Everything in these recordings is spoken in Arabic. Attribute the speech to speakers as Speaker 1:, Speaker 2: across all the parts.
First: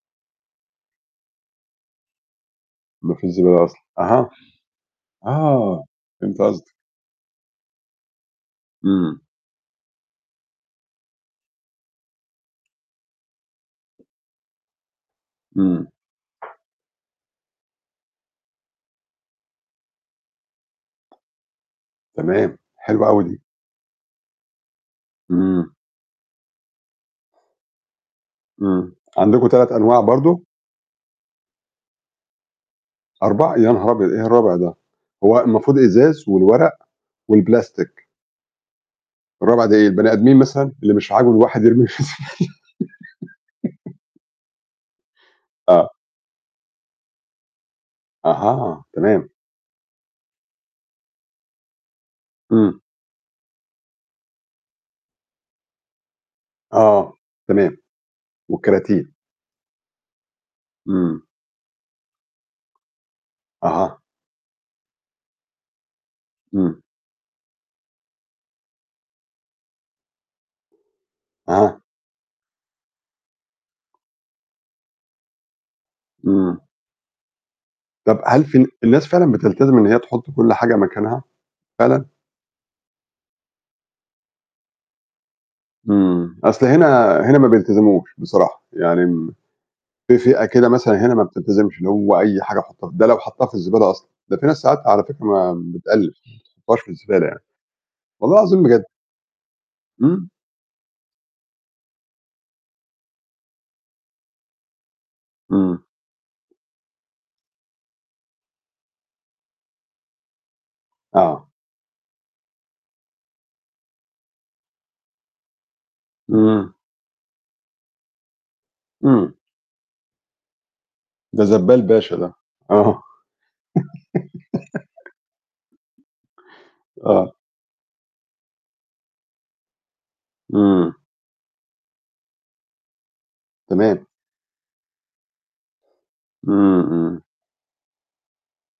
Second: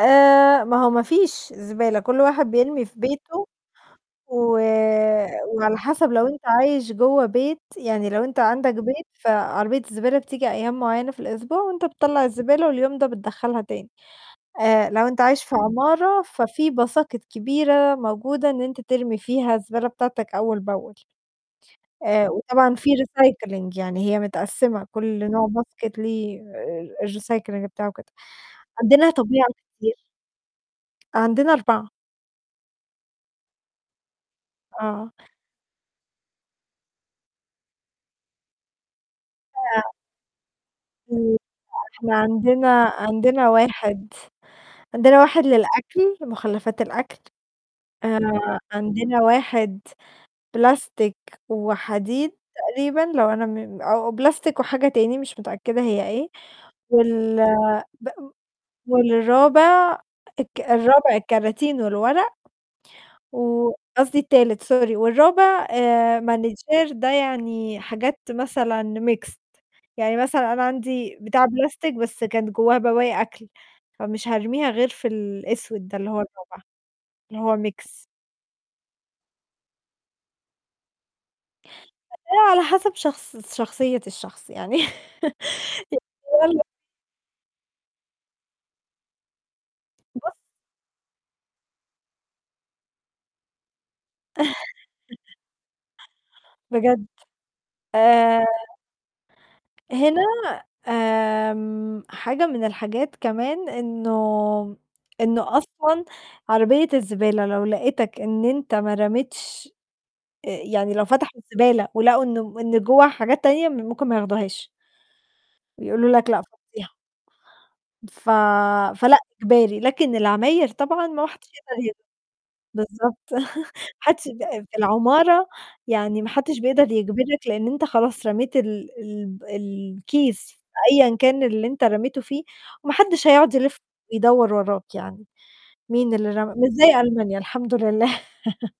Speaker 1: آآ ما هو ما فيش زبالة، كل واحد بيرمي في
Speaker 2: ما فيش
Speaker 1: بيته
Speaker 2: زبالة أصلًا. أها.
Speaker 1: و وعلى
Speaker 2: آه،
Speaker 1: حَسَب لو أنت
Speaker 2: فهمت قصدِك.
Speaker 1: عايش جوّأ بيت يعني لو أنت عندك بيت،
Speaker 2: إمم.
Speaker 1: فعربية الزبالة بتيجي أيام معيّنة في الأسبوع وأنت بتطلَّع الزبالة واليوم ده بتدخَّلها تاني. آآ لو أنت عايش في
Speaker 2: إمم.
Speaker 1: عمارة، ففي باساكِت كبيرة موجودة إن أنت ترمي فيها الزبالة بتاعتك أول بأول. آآ
Speaker 2: تمام،
Speaker 1: وطبعًا فيه
Speaker 2: حلوة أوي دي.
Speaker 1: recycling، يعني هي متقسِّمة كل نوع
Speaker 2: إمم.
Speaker 1: باسكيت ليه آآ الrecycling بتاعه وكده.
Speaker 2: إمم.
Speaker 1: عندنا
Speaker 2: عندكم
Speaker 1: طبيعة
Speaker 2: 3
Speaker 1: كتير.
Speaker 2: أنواع برضه؟
Speaker 1: عندنا 4
Speaker 2: 4 يا نهار أبيض! إيه الرابع ده؟
Speaker 1: آه.
Speaker 2: هو المفروض إزاز والورق والبلاستيك. الرابع ده إيه؟
Speaker 1: أع
Speaker 2: البني آدمين مثلًا، اللي مش
Speaker 1: إمم،
Speaker 2: عاجبه
Speaker 1: لأ،
Speaker 2: الواحد يرميه في
Speaker 1: إحنا
Speaker 2: الزبالة.
Speaker 1: عندنا عندنا واحد عندنا واحد
Speaker 2: آه.
Speaker 1: للأكل، مُخلَّفات الأكل. آآ
Speaker 2: أها،
Speaker 1: عندنا
Speaker 2: تمام.
Speaker 1: واحد بلاستيك وحديد
Speaker 2: إمم.
Speaker 1: تقريبًا لو أنا م أو بلاستيك وحاجة تاني مش متأكدة هي إيه
Speaker 2: آه،
Speaker 1: وال
Speaker 2: تمام.
Speaker 1: بأ
Speaker 2: والكراتين.
Speaker 1: والرابع الك الرابع
Speaker 2: إمم.
Speaker 1: الكراتين والورق و
Speaker 2: أها.
Speaker 1: قصدي التالت سوري، والرابع آآ
Speaker 2: إمم.
Speaker 1: manager ده يعني حاجات مثلًا mixed. يعني مثلًا أنا عندي بتاع
Speaker 2: أها.
Speaker 1: بلاستيك، بس كانت جوّاه بواقي أكل، فمش هارميها غير في الأسود ده اللي هو
Speaker 2: إمم.
Speaker 1: الرابع، اللي هو mix.
Speaker 2: طَب هل فال الناس فعلًا بتلتزم إن هي تحُط كل حاجة مكانها؟ فعلًا؟
Speaker 1: [unintelligible] على حَسَب شخص شخصية الشخص، يعني
Speaker 2: إمم.
Speaker 1: [unintelligible]
Speaker 2: أصل هنا هنا ما بيلتزموش بصراحة. يعني م في
Speaker 1: بُص
Speaker 2: فئة كده مثلًا هنا ما بتلتزمش، اللي هو أي حاجة حُطّها، ده لو حَطّها في الزبالة أصلًا. ده فيه ناس ساعات على فكرة ما بتأل ما بتحُطّهاش في
Speaker 1: بجد.
Speaker 2: الزبالة يعني. والله
Speaker 1: آآ...
Speaker 2: العظيم بجد.
Speaker 1: هنا
Speaker 2: إمم.
Speaker 1: آمم حاجة من الحاجات كمان إنه إنه
Speaker 2: إمم.
Speaker 1: أصلًا عربية الزبالة لو لقتك إن أنت ما رميتش آآ يعني لو فتحوا
Speaker 2: آه.
Speaker 1: الزبالة ولقوا إنه إن جوّاها حاجات تانية، م ممكن ما ياخدوهاش. بيقولوا لك: "لأ
Speaker 2: إمم.
Speaker 1: فضّيها." ف فلأ
Speaker 2: إمم.
Speaker 1: إجباري، لكن العماير طبعًا ما
Speaker 2: ده
Speaker 1: حدش
Speaker 2: زبّال
Speaker 1: يقدر ي
Speaker 2: باشا ده. آه.
Speaker 1: بالضبط. ما حدّش ب في العمارة يعني ما حدّش بيقدر
Speaker 2: آه.
Speaker 1: يجبرك، لإن أنت خلاص رميت ال الب الكيس في
Speaker 2: إمم.
Speaker 1: أيًا كان اللي أنت رميته فيه وما حدّش هيقعُد يلِف
Speaker 2: تمام.
Speaker 1: ويدوَّر وراك يعني، مين اللي رمى؟
Speaker 2: إمم،
Speaker 1: مش زي
Speaker 2: إمم.
Speaker 1: ألمانيا الحمد لله.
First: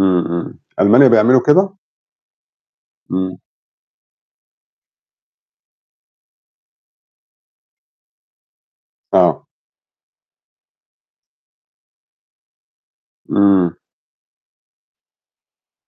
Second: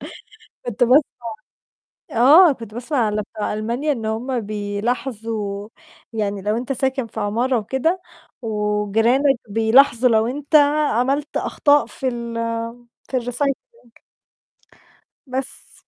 Speaker 2: إمم، إمم.
Speaker 1: كنت باسمع
Speaker 2: ألمانيا بيعملوا كده؟
Speaker 1: آه، كنت باسمع على
Speaker 2: إمم.
Speaker 1: بتوع ألمانيا إن هم بيلاحظوا يعني لو أنت ساكن في عمارة وكده وجيرانك
Speaker 2: آه.
Speaker 1: بيلاحظوا لو أنت عملت أخطاء في ال في الrecycling.
Speaker 2: إمم.
Speaker 1: بس.